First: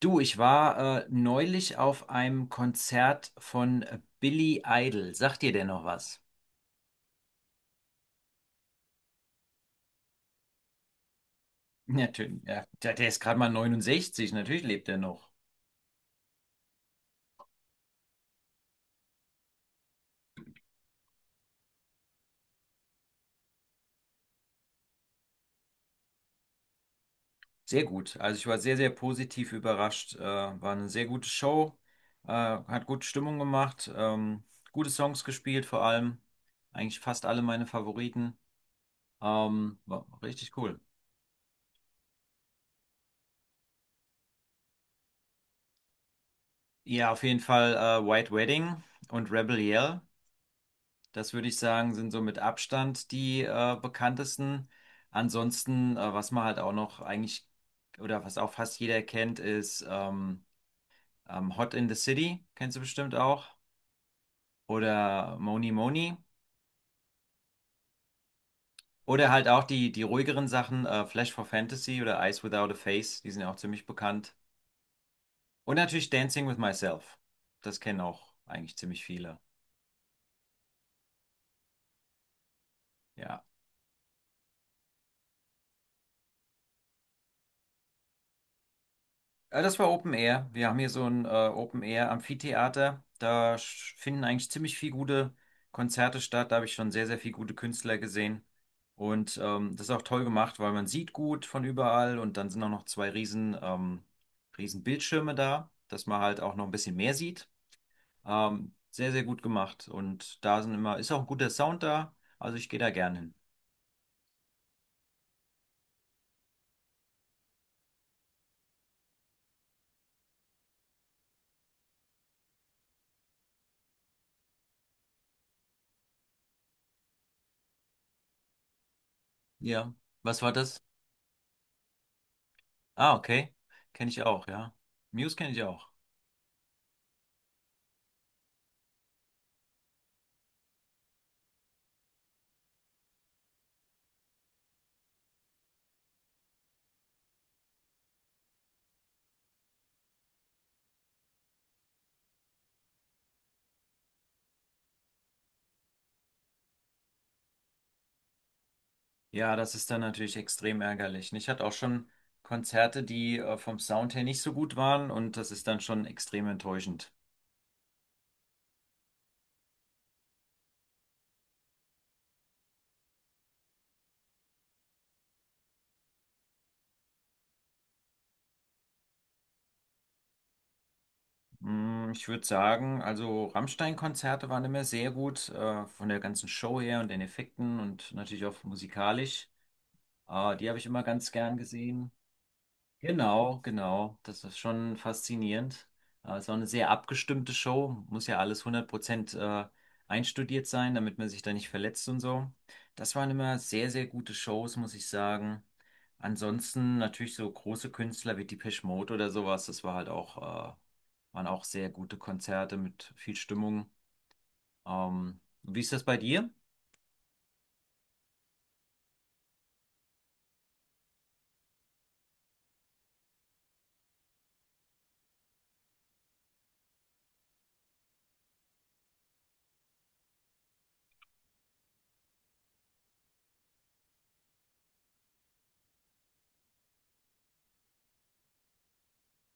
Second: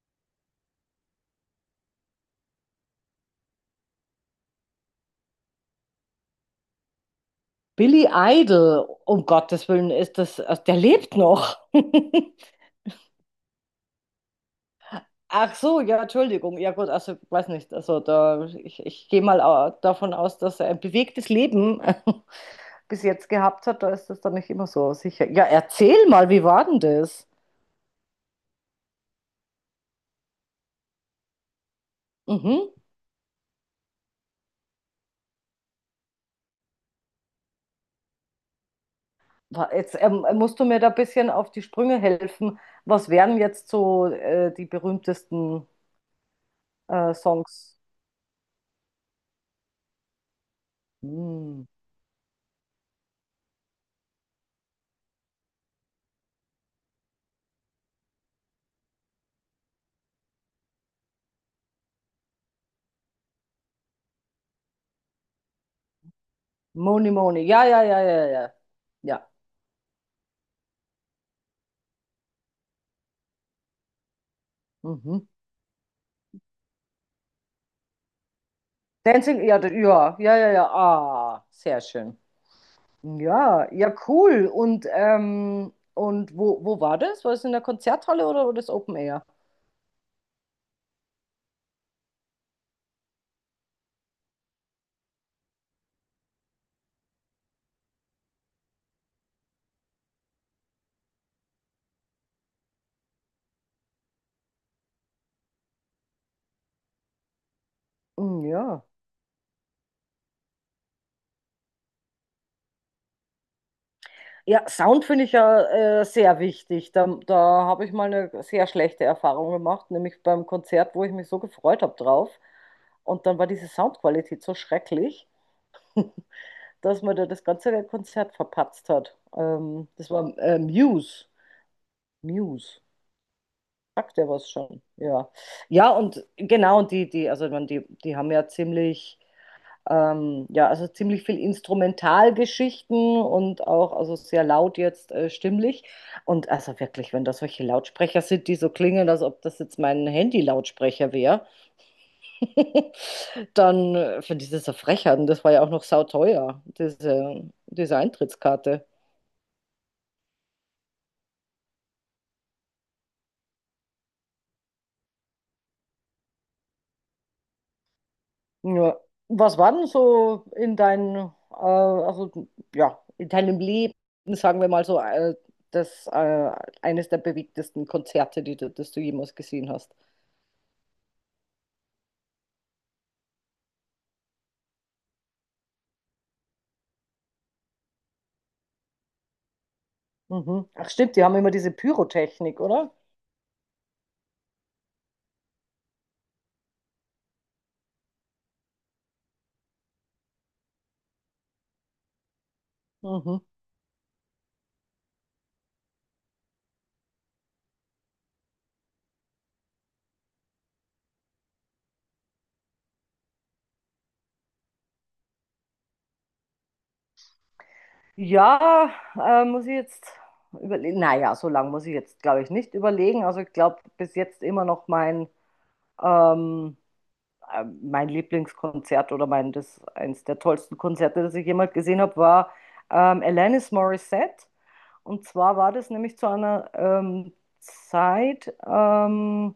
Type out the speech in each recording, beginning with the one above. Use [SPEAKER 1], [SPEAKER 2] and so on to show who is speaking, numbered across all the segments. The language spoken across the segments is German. [SPEAKER 1] Du, ich war neulich auf einem Konzert von Billy Idol. Sagt dir der noch was?
[SPEAKER 2] Billy Idol, um Gottes Willen, ist das, also der lebt noch.
[SPEAKER 1] Natürlich, ja. Der ist gerade mal 69, natürlich lebt er noch.
[SPEAKER 2] Ach so, ja, Entschuldigung. Ja gut, also weiß nicht. Also da, ich gehe mal davon aus, dass er ein bewegtes Leben bis jetzt gehabt hat. Da ist das dann nicht immer so sicher. Ja, erzähl mal, wie war denn das?
[SPEAKER 1] Sehr gut. Also ich war sehr, sehr positiv überrascht. War eine sehr gute Show,
[SPEAKER 2] Mhm.
[SPEAKER 1] hat gute Stimmung gemacht, gute Songs gespielt vor allem. Eigentlich fast alle meine Favoriten.
[SPEAKER 2] Jetzt
[SPEAKER 1] War richtig
[SPEAKER 2] musst du mir
[SPEAKER 1] cool.
[SPEAKER 2] da ein bisschen auf die Sprünge helfen. Was wären jetzt so die berühmtesten
[SPEAKER 1] Ja, auf jeden Fall
[SPEAKER 2] Songs?
[SPEAKER 1] White Wedding und Rebel Yell. Das würde ich
[SPEAKER 2] Hm.
[SPEAKER 1] sagen, sind so mit Abstand die bekanntesten. Ansonsten, was man halt auch noch eigentlich oder was auch fast jeder kennt, ist Hot in the City, kennst du bestimmt auch. Oder Moni Moni.
[SPEAKER 2] Money, Money. Ja, ja, ja, ja, ja. Ja.
[SPEAKER 1] Oder halt auch die ruhigeren Sachen, Flash for Fantasy oder Eyes Without a Face, die sind ja auch ziemlich bekannt.
[SPEAKER 2] Mhm.
[SPEAKER 1] Und natürlich Dancing with Myself. Das kennen auch eigentlich ziemlich viele.
[SPEAKER 2] Dancing, ja, ja, ja, ja, ja, ah, sehr schön.
[SPEAKER 1] Ja.
[SPEAKER 2] Ja, ja, cool. Und wo war das? War das in der Konzerthalle oder war das Open Air?
[SPEAKER 1] Das war Open Air. Wir haben hier so ein Open Air Amphitheater. Finden eigentlich ziemlich viel gute Konzerte statt. Da habe ich schon sehr, sehr viel gute Künstler gesehen. Und das ist auch toll gemacht, weil man sieht gut von überall und dann sind auch noch zwei riesen, riesen Bildschirme da, dass man halt auch noch ein bisschen mehr sieht.
[SPEAKER 2] Hm, ja.
[SPEAKER 1] Sehr, sehr gut gemacht. Und da sind ist auch ein guter Sound da. Also ich gehe da gern hin.
[SPEAKER 2] Ja, Sound finde ich ja sehr wichtig. Da habe ich mal eine sehr schlechte Erfahrung gemacht, nämlich beim Konzert, wo ich mich so gefreut habe drauf. Und dann war diese Soundqualität so schrecklich, dass man da das ganze Konzert verpatzt hat.
[SPEAKER 1] Ja.
[SPEAKER 2] Das war
[SPEAKER 1] Was war das?
[SPEAKER 2] Muse. Muse.
[SPEAKER 1] Ah, okay. Kenne
[SPEAKER 2] Sagt
[SPEAKER 1] ich
[SPEAKER 2] er
[SPEAKER 1] auch,
[SPEAKER 2] was
[SPEAKER 1] ja.
[SPEAKER 2] schon, ja.
[SPEAKER 1] Muse kenne ich auch.
[SPEAKER 2] Ja, und genau, und die, also ich meine, die haben ja ziemlich, ja, also ziemlich viel Instrumentalgeschichten und auch, also sehr laut jetzt stimmlich. Und also wirklich, wenn das solche Lautsprecher sind, die so klingen, als ob das jetzt mein Handy-Lautsprecher wäre, dann finde ich das eine Frechheit. Und das war ja auch noch sauteuer, diese Eintrittskarte.
[SPEAKER 1] Ja, das ist dann natürlich extrem ärgerlich. Und ich hatte auch schon Konzerte, die vom Sound her nicht so gut waren, und das ist dann schon extrem enttäuschend.
[SPEAKER 2] Ja. Was war denn so in deinem, also ja, in deinem Leben, sagen wir mal so, das eines der bewegtesten Konzerte, die du, das du jemals gesehen hast?
[SPEAKER 1] Mm, ich würde sagen, also Rammstein-Konzerte waren immer sehr gut, von der ganzen Show her und den Effekten und natürlich auch musikalisch.
[SPEAKER 2] Mhm.
[SPEAKER 1] Die habe ich
[SPEAKER 2] Ach
[SPEAKER 1] immer
[SPEAKER 2] stimmt, die
[SPEAKER 1] ganz
[SPEAKER 2] haben immer
[SPEAKER 1] gern
[SPEAKER 2] diese
[SPEAKER 1] gesehen.
[SPEAKER 2] Pyrotechnik, oder?
[SPEAKER 1] Genau, genau. Das ist schon faszinierend. Es war eine sehr abgestimmte Show. Muss ja alles 100% einstudiert sein, damit man sich da nicht verletzt und so. Das waren
[SPEAKER 2] Mhm.
[SPEAKER 1] immer sehr, sehr gute Shows, muss ich sagen. Ansonsten natürlich so große Künstler wie Depeche Mode oder sowas. Das war halt auch, waren auch sehr gute Konzerte mit viel Stimmung. Wie ist das bei dir?
[SPEAKER 2] Ja, muss ich jetzt überlegen. Naja, so lange muss ich jetzt, glaube ich, nicht überlegen. Also ich glaube, bis jetzt immer noch mein ähm, mein Lieblingskonzert oder mein, das, eins der tollsten Konzerte, das ich jemals gesehen habe, war Alanis Morissette. Und zwar war das nämlich zu einer Zeit,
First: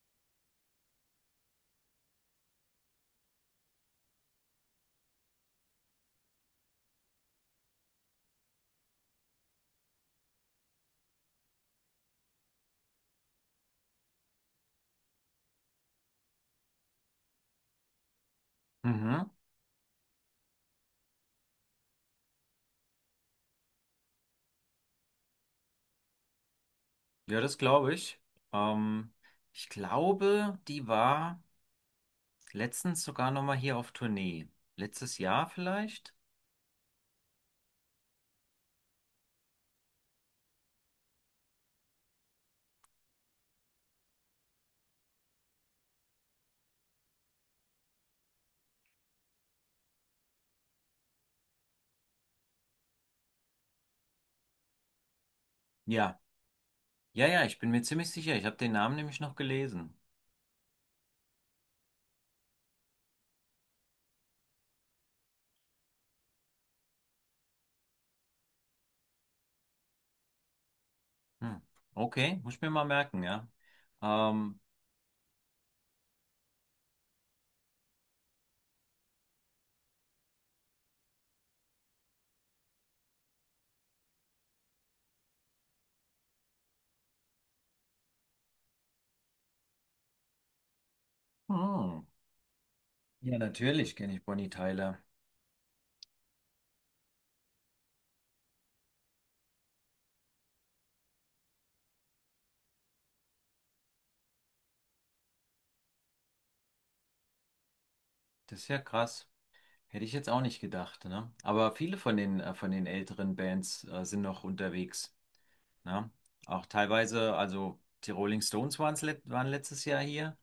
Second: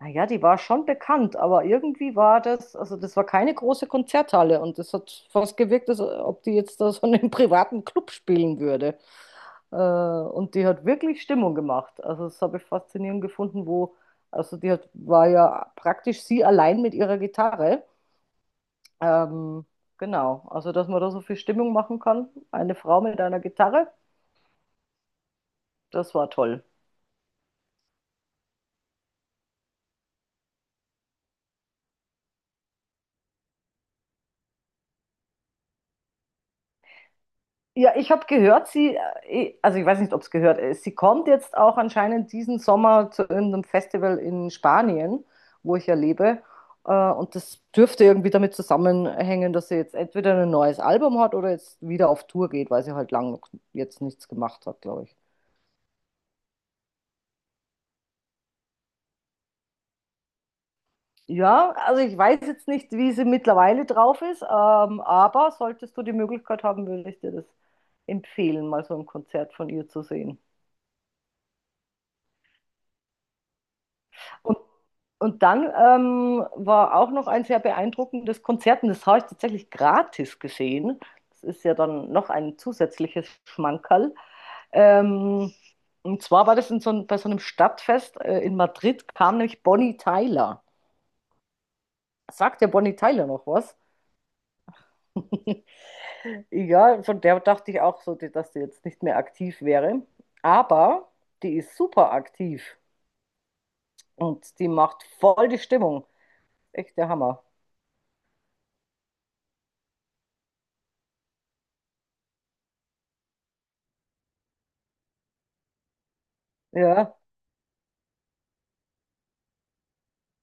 [SPEAKER 2] naja, die war schon bekannt, aber irgendwie war das, also das war keine große Konzerthalle und das hat fast gewirkt, als ob die jetzt da so in einem privaten Club spielen würde. Und die hat wirklich Stimmung gemacht. Also das habe ich faszinierend gefunden, wo, also die hat, war ja praktisch sie allein mit ihrer Gitarre
[SPEAKER 1] Mhm.
[SPEAKER 2] ähm, genau, also dass man da so viel Stimmung machen kann. Eine Frau mit einer Gitarre, das war toll.
[SPEAKER 1] Ja, das glaube ich. Ähm, Ich glaube, die war letztens sogar nochmal hier auf Tournee. Letztes Jahr vielleicht?
[SPEAKER 2] Ja, ich habe gehört, sie, eh, also ich weiß nicht, ob es gehört ist, sie kommt jetzt auch anscheinend diesen Sommer zu irgendeinem Festival in Spanien, wo ich ja lebe. Und das dürfte irgendwie damit zusammenhängen, dass sie jetzt entweder ein neues Album hat oder jetzt wieder auf Tour geht, weil sie halt lang jetzt nichts gemacht hat, glaube ich.
[SPEAKER 1] Ja, ja, ja, ich bin mir ziemlich sicher. Ich habe den Namen nämlich noch gelesen.
[SPEAKER 2] Ja, also ich weiß jetzt nicht, wie sie mittlerweile drauf ist, aber solltest du die Möglichkeit haben, würde ich dir das empfehlen, mal so ein Konzert von ihr zu sehen.
[SPEAKER 1] Hm. Okay, muss ich mir mal merken, ja.
[SPEAKER 2] Und,
[SPEAKER 1] Ähm,
[SPEAKER 2] und dann war auch noch ein sehr beeindruckendes Konzert, und das habe ich tatsächlich gratis gesehen. Das ist ja dann noch ein zusätzliches Schmankerl. Ähm, und zwar war das in so ein, bei so einem Stadtfest in Madrid, kam nämlich Bonnie Tyler.
[SPEAKER 1] hm.
[SPEAKER 2] Sagt der Bonnie Tyler
[SPEAKER 1] Ja,
[SPEAKER 2] noch was?
[SPEAKER 1] natürlich kenne ich Bonnie Tyler.
[SPEAKER 2] Ja, von der dachte ich auch so, dass die jetzt nicht mehr aktiv wäre. Aber die ist super aktiv und die macht voll die Stimmung. Echt der Hammer.
[SPEAKER 1] Das ist ja krass. Hätte ich jetzt auch nicht gedacht, ne? Aber viele von den älteren Bands, sind noch unterwegs, ne? Auch
[SPEAKER 2] Ja,
[SPEAKER 1] teilweise, also die Rolling Stones waren letztes Jahr hier.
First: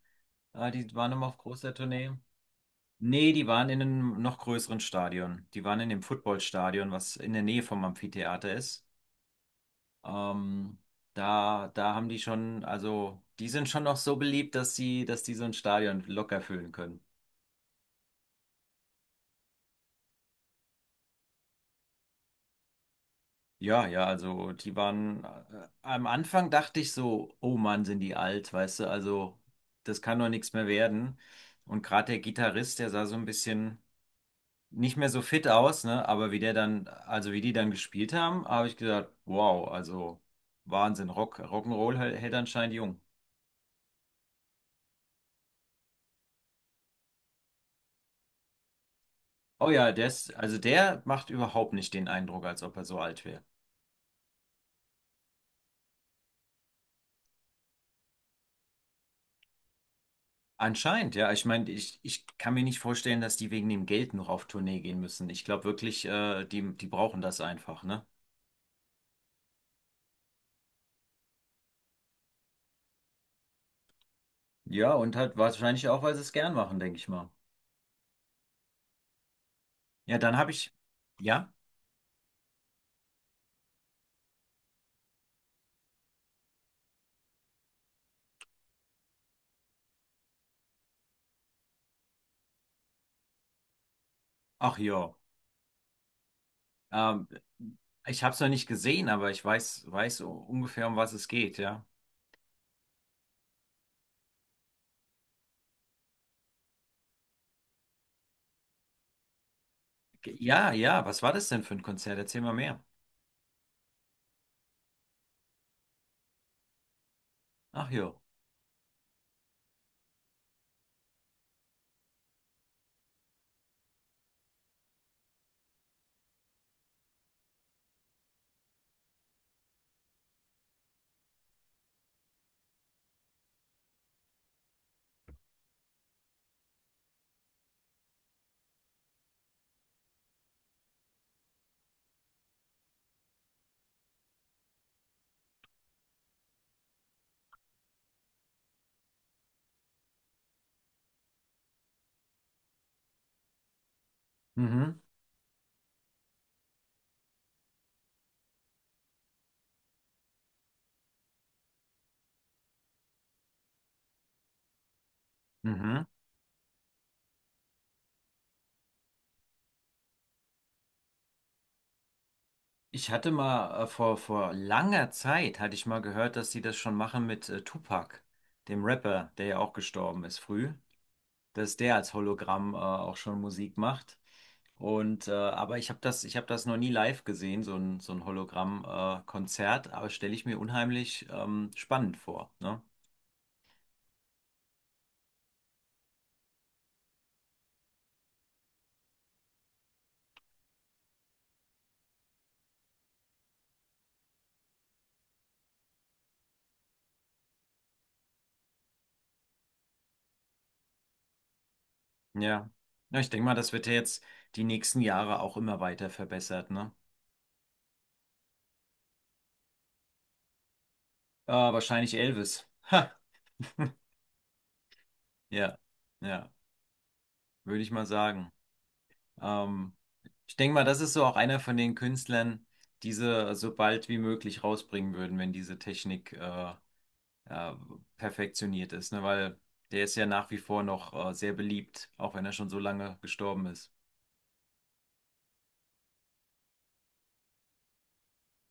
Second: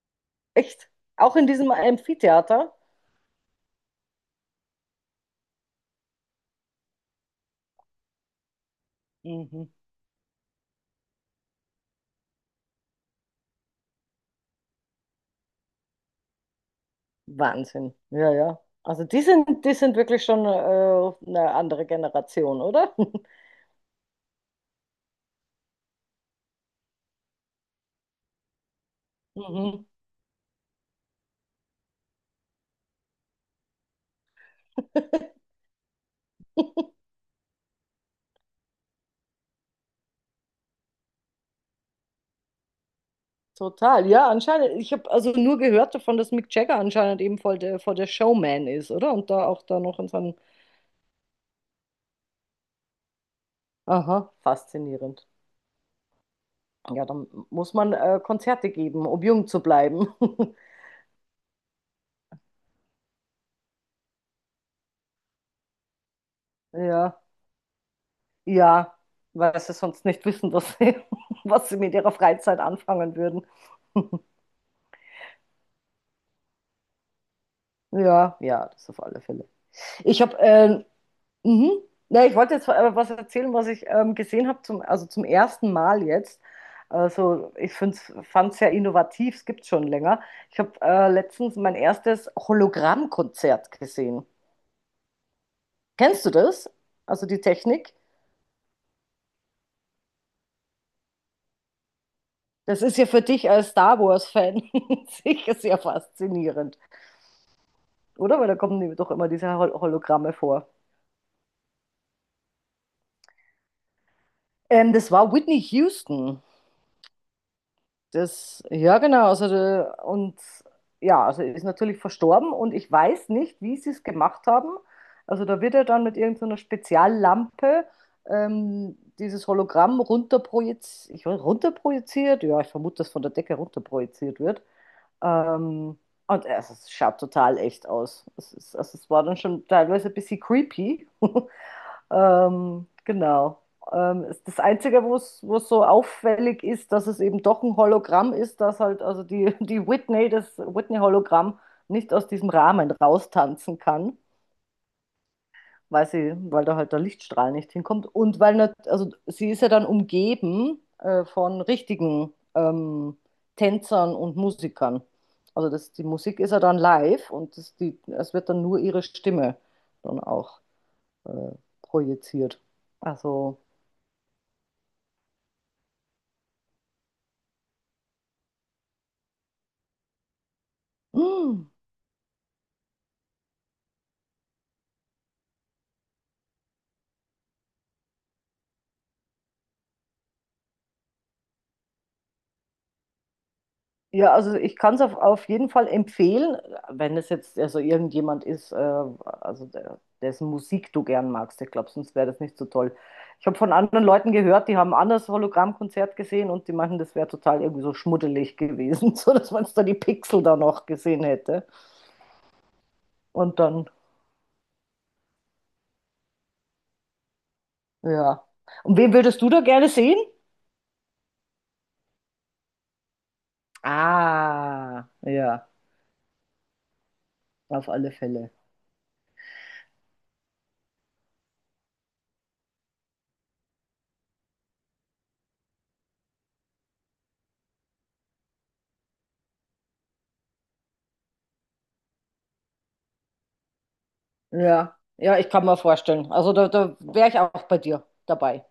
[SPEAKER 2] echt.
[SPEAKER 1] Die waren immer
[SPEAKER 2] Auch
[SPEAKER 1] auf
[SPEAKER 2] in diesem
[SPEAKER 1] großer Tournee.
[SPEAKER 2] Amphitheater.
[SPEAKER 1] Nee, die waren in einem noch größeren Stadion. Die waren in dem Footballstadion, was in der Nähe vom Amphitheater ist.
[SPEAKER 2] Mhm.
[SPEAKER 1] Ähm, da haben die schon, also die sind schon noch so beliebt, dass die so ein Stadion locker füllen können.
[SPEAKER 2] Wahnsinn. Ja, ja. Also die sind wirklich schon eine andere Generation, oder?
[SPEAKER 1] Ja, ja, also die waren, am Anfang dachte ich so, oh Mann, sind die alt, weißt du, also
[SPEAKER 2] Mhm.
[SPEAKER 1] das kann doch nichts mehr werden. Und gerade der Gitarrist, der sah so ein bisschen nicht mehr so fit aus, ne? Aber wie also wie die dann gespielt haben, habe ich gedacht, wow, also Wahnsinn, Rock, Rock'n'Roll hält anscheinend jung.
[SPEAKER 2] Total. Ja, anscheinend. Ich habe also nur gehört davon, dass Mick Jagger anscheinend eben voll der Showman ist, oder? Und da auch
[SPEAKER 1] Oh
[SPEAKER 2] da
[SPEAKER 1] ja,
[SPEAKER 2] noch
[SPEAKER 1] der
[SPEAKER 2] in
[SPEAKER 1] ist,
[SPEAKER 2] so
[SPEAKER 1] also der macht überhaupt nicht den Eindruck, als ob er so alt wäre.
[SPEAKER 2] aha, faszinierend. Ja, dann muss man Konzerte geben, um jung zu bleiben.
[SPEAKER 1] Anscheinend, ja. Ich meine, ich kann mir nicht vorstellen, dass die wegen dem Geld noch auf Tournee gehen müssen. Ich glaube wirklich, die
[SPEAKER 2] Ja,
[SPEAKER 1] brauchen das einfach, ne?
[SPEAKER 2] ja, weil sie sonst nicht wissen, was sie, was sie mit ihrer Freizeit anfangen würden.
[SPEAKER 1] Ja, und halt wahrscheinlich auch, weil sie es gern machen, denke ich mal.
[SPEAKER 2] Ja, ja, das auf alle Fälle.
[SPEAKER 1] Ja,
[SPEAKER 2] Ich habe,
[SPEAKER 1] dann habe ich, ja,
[SPEAKER 2] mhm. Na, ich wollte jetzt was erzählen, was ich gesehen habe, zum, also zum ersten Mal jetzt. Also ich fand es sehr innovativ, es gibt es schon länger. Ich habe letztens mein erstes Hologrammkonzert gesehen.
[SPEAKER 1] ach ja.
[SPEAKER 2] Kennst du das? Also
[SPEAKER 1] Ähm,
[SPEAKER 2] die Technik?
[SPEAKER 1] Ich habe es noch nicht gesehen, aber ich weiß, ungefähr, um was es geht, ja.
[SPEAKER 2] Das ist ja für dich als Star Wars-Fan sicher sehr faszinierend, oder? Weil da kommen nämlich doch immer diese Hologramme vor.
[SPEAKER 1] Ja, ja, was war das denn für ein Konzert? Erzähl mal mehr.
[SPEAKER 2] Das war Whitney Houston.
[SPEAKER 1] Ach jo.
[SPEAKER 2] Das, ja, genau. Also, und ja, also ist natürlich verstorben und ich weiß nicht, wie sie es gemacht haben. Also da wird er dann mit irgendeiner Speziallampe dieses Hologramm runterprojiziert, ich, weiß, runterprojiziert, ja, ich vermute, dass von der Decke runterprojiziert wird. Ähm, und es schaut total echt aus. Ist, also es war dann schon teilweise ein bisschen creepy. Genau. Das Einzige, wo es so auffällig ist, dass es eben doch ein Hologramm ist, dass halt also die, die Whitney, das Whitney-Hologramm, nicht aus diesem Rahmen raustanzen kann,
[SPEAKER 1] Mhm,
[SPEAKER 2] weil sie, weil da halt der Lichtstrahl nicht hinkommt und weil nicht, also sie ist ja dann umgeben von richtigen Tänzern und Musikern. Also das, die
[SPEAKER 1] mhm.
[SPEAKER 2] Musik ist ja dann live und das, die, es wird dann nur ihre Stimme dann auch äh, projiziert.
[SPEAKER 1] Ich hatte
[SPEAKER 2] Also,
[SPEAKER 1] mal vor langer Zeit, hatte ich mal gehört, dass sie das schon machen mit Tupac, dem Rapper, der ja auch gestorben ist früh,
[SPEAKER 2] mm,
[SPEAKER 1] dass der als Hologramm auch schon Musik macht. Und aber ich habe das noch nie live gesehen, so ein Hologramm-Konzert, aber stelle ich mir unheimlich spannend vor, ne?
[SPEAKER 2] ja, also ich kann es auf jeden Fall empfehlen, wenn es jetzt also irgendjemand ist, also der, dessen Musik du gern magst. Ich glaube, sonst wäre das nicht so toll. Ich habe von anderen Leuten gehört, die haben ein anderes Hologrammkonzert gesehen und die meinten, das wäre total irgendwie so schmuddelig gewesen, so dass man da die Pixel da noch gesehen hätte.
[SPEAKER 1] Ja. Ja, ich denke mal,
[SPEAKER 2] Und
[SPEAKER 1] das wird
[SPEAKER 2] dann,
[SPEAKER 1] ja jetzt die nächsten Jahre auch immer weiter verbessert, ne?
[SPEAKER 2] ja. Und wen würdest du da gerne sehen?
[SPEAKER 1] Ah, wahrscheinlich Elvis. Ha.
[SPEAKER 2] Ah, ja,
[SPEAKER 1] Ja, ja, würde
[SPEAKER 2] auf
[SPEAKER 1] ich mal
[SPEAKER 2] alle Fälle.
[SPEAKER 1] sagen. Ähm, Ich denke mal, das ist so auch einer von den Künstlern, die sie so bald wie möglich rausbringen würden, wenn diese Technik äh, perfektioniert ist, ne? Weil der ist ja nach wie vor noch sehr beliebt, auch wenn er schon so lange gestorben ist.
[SPEAKER 2] Ja, ja, ich kann mir vorstellen. Also da, da wäre ich auch bei dir dabei.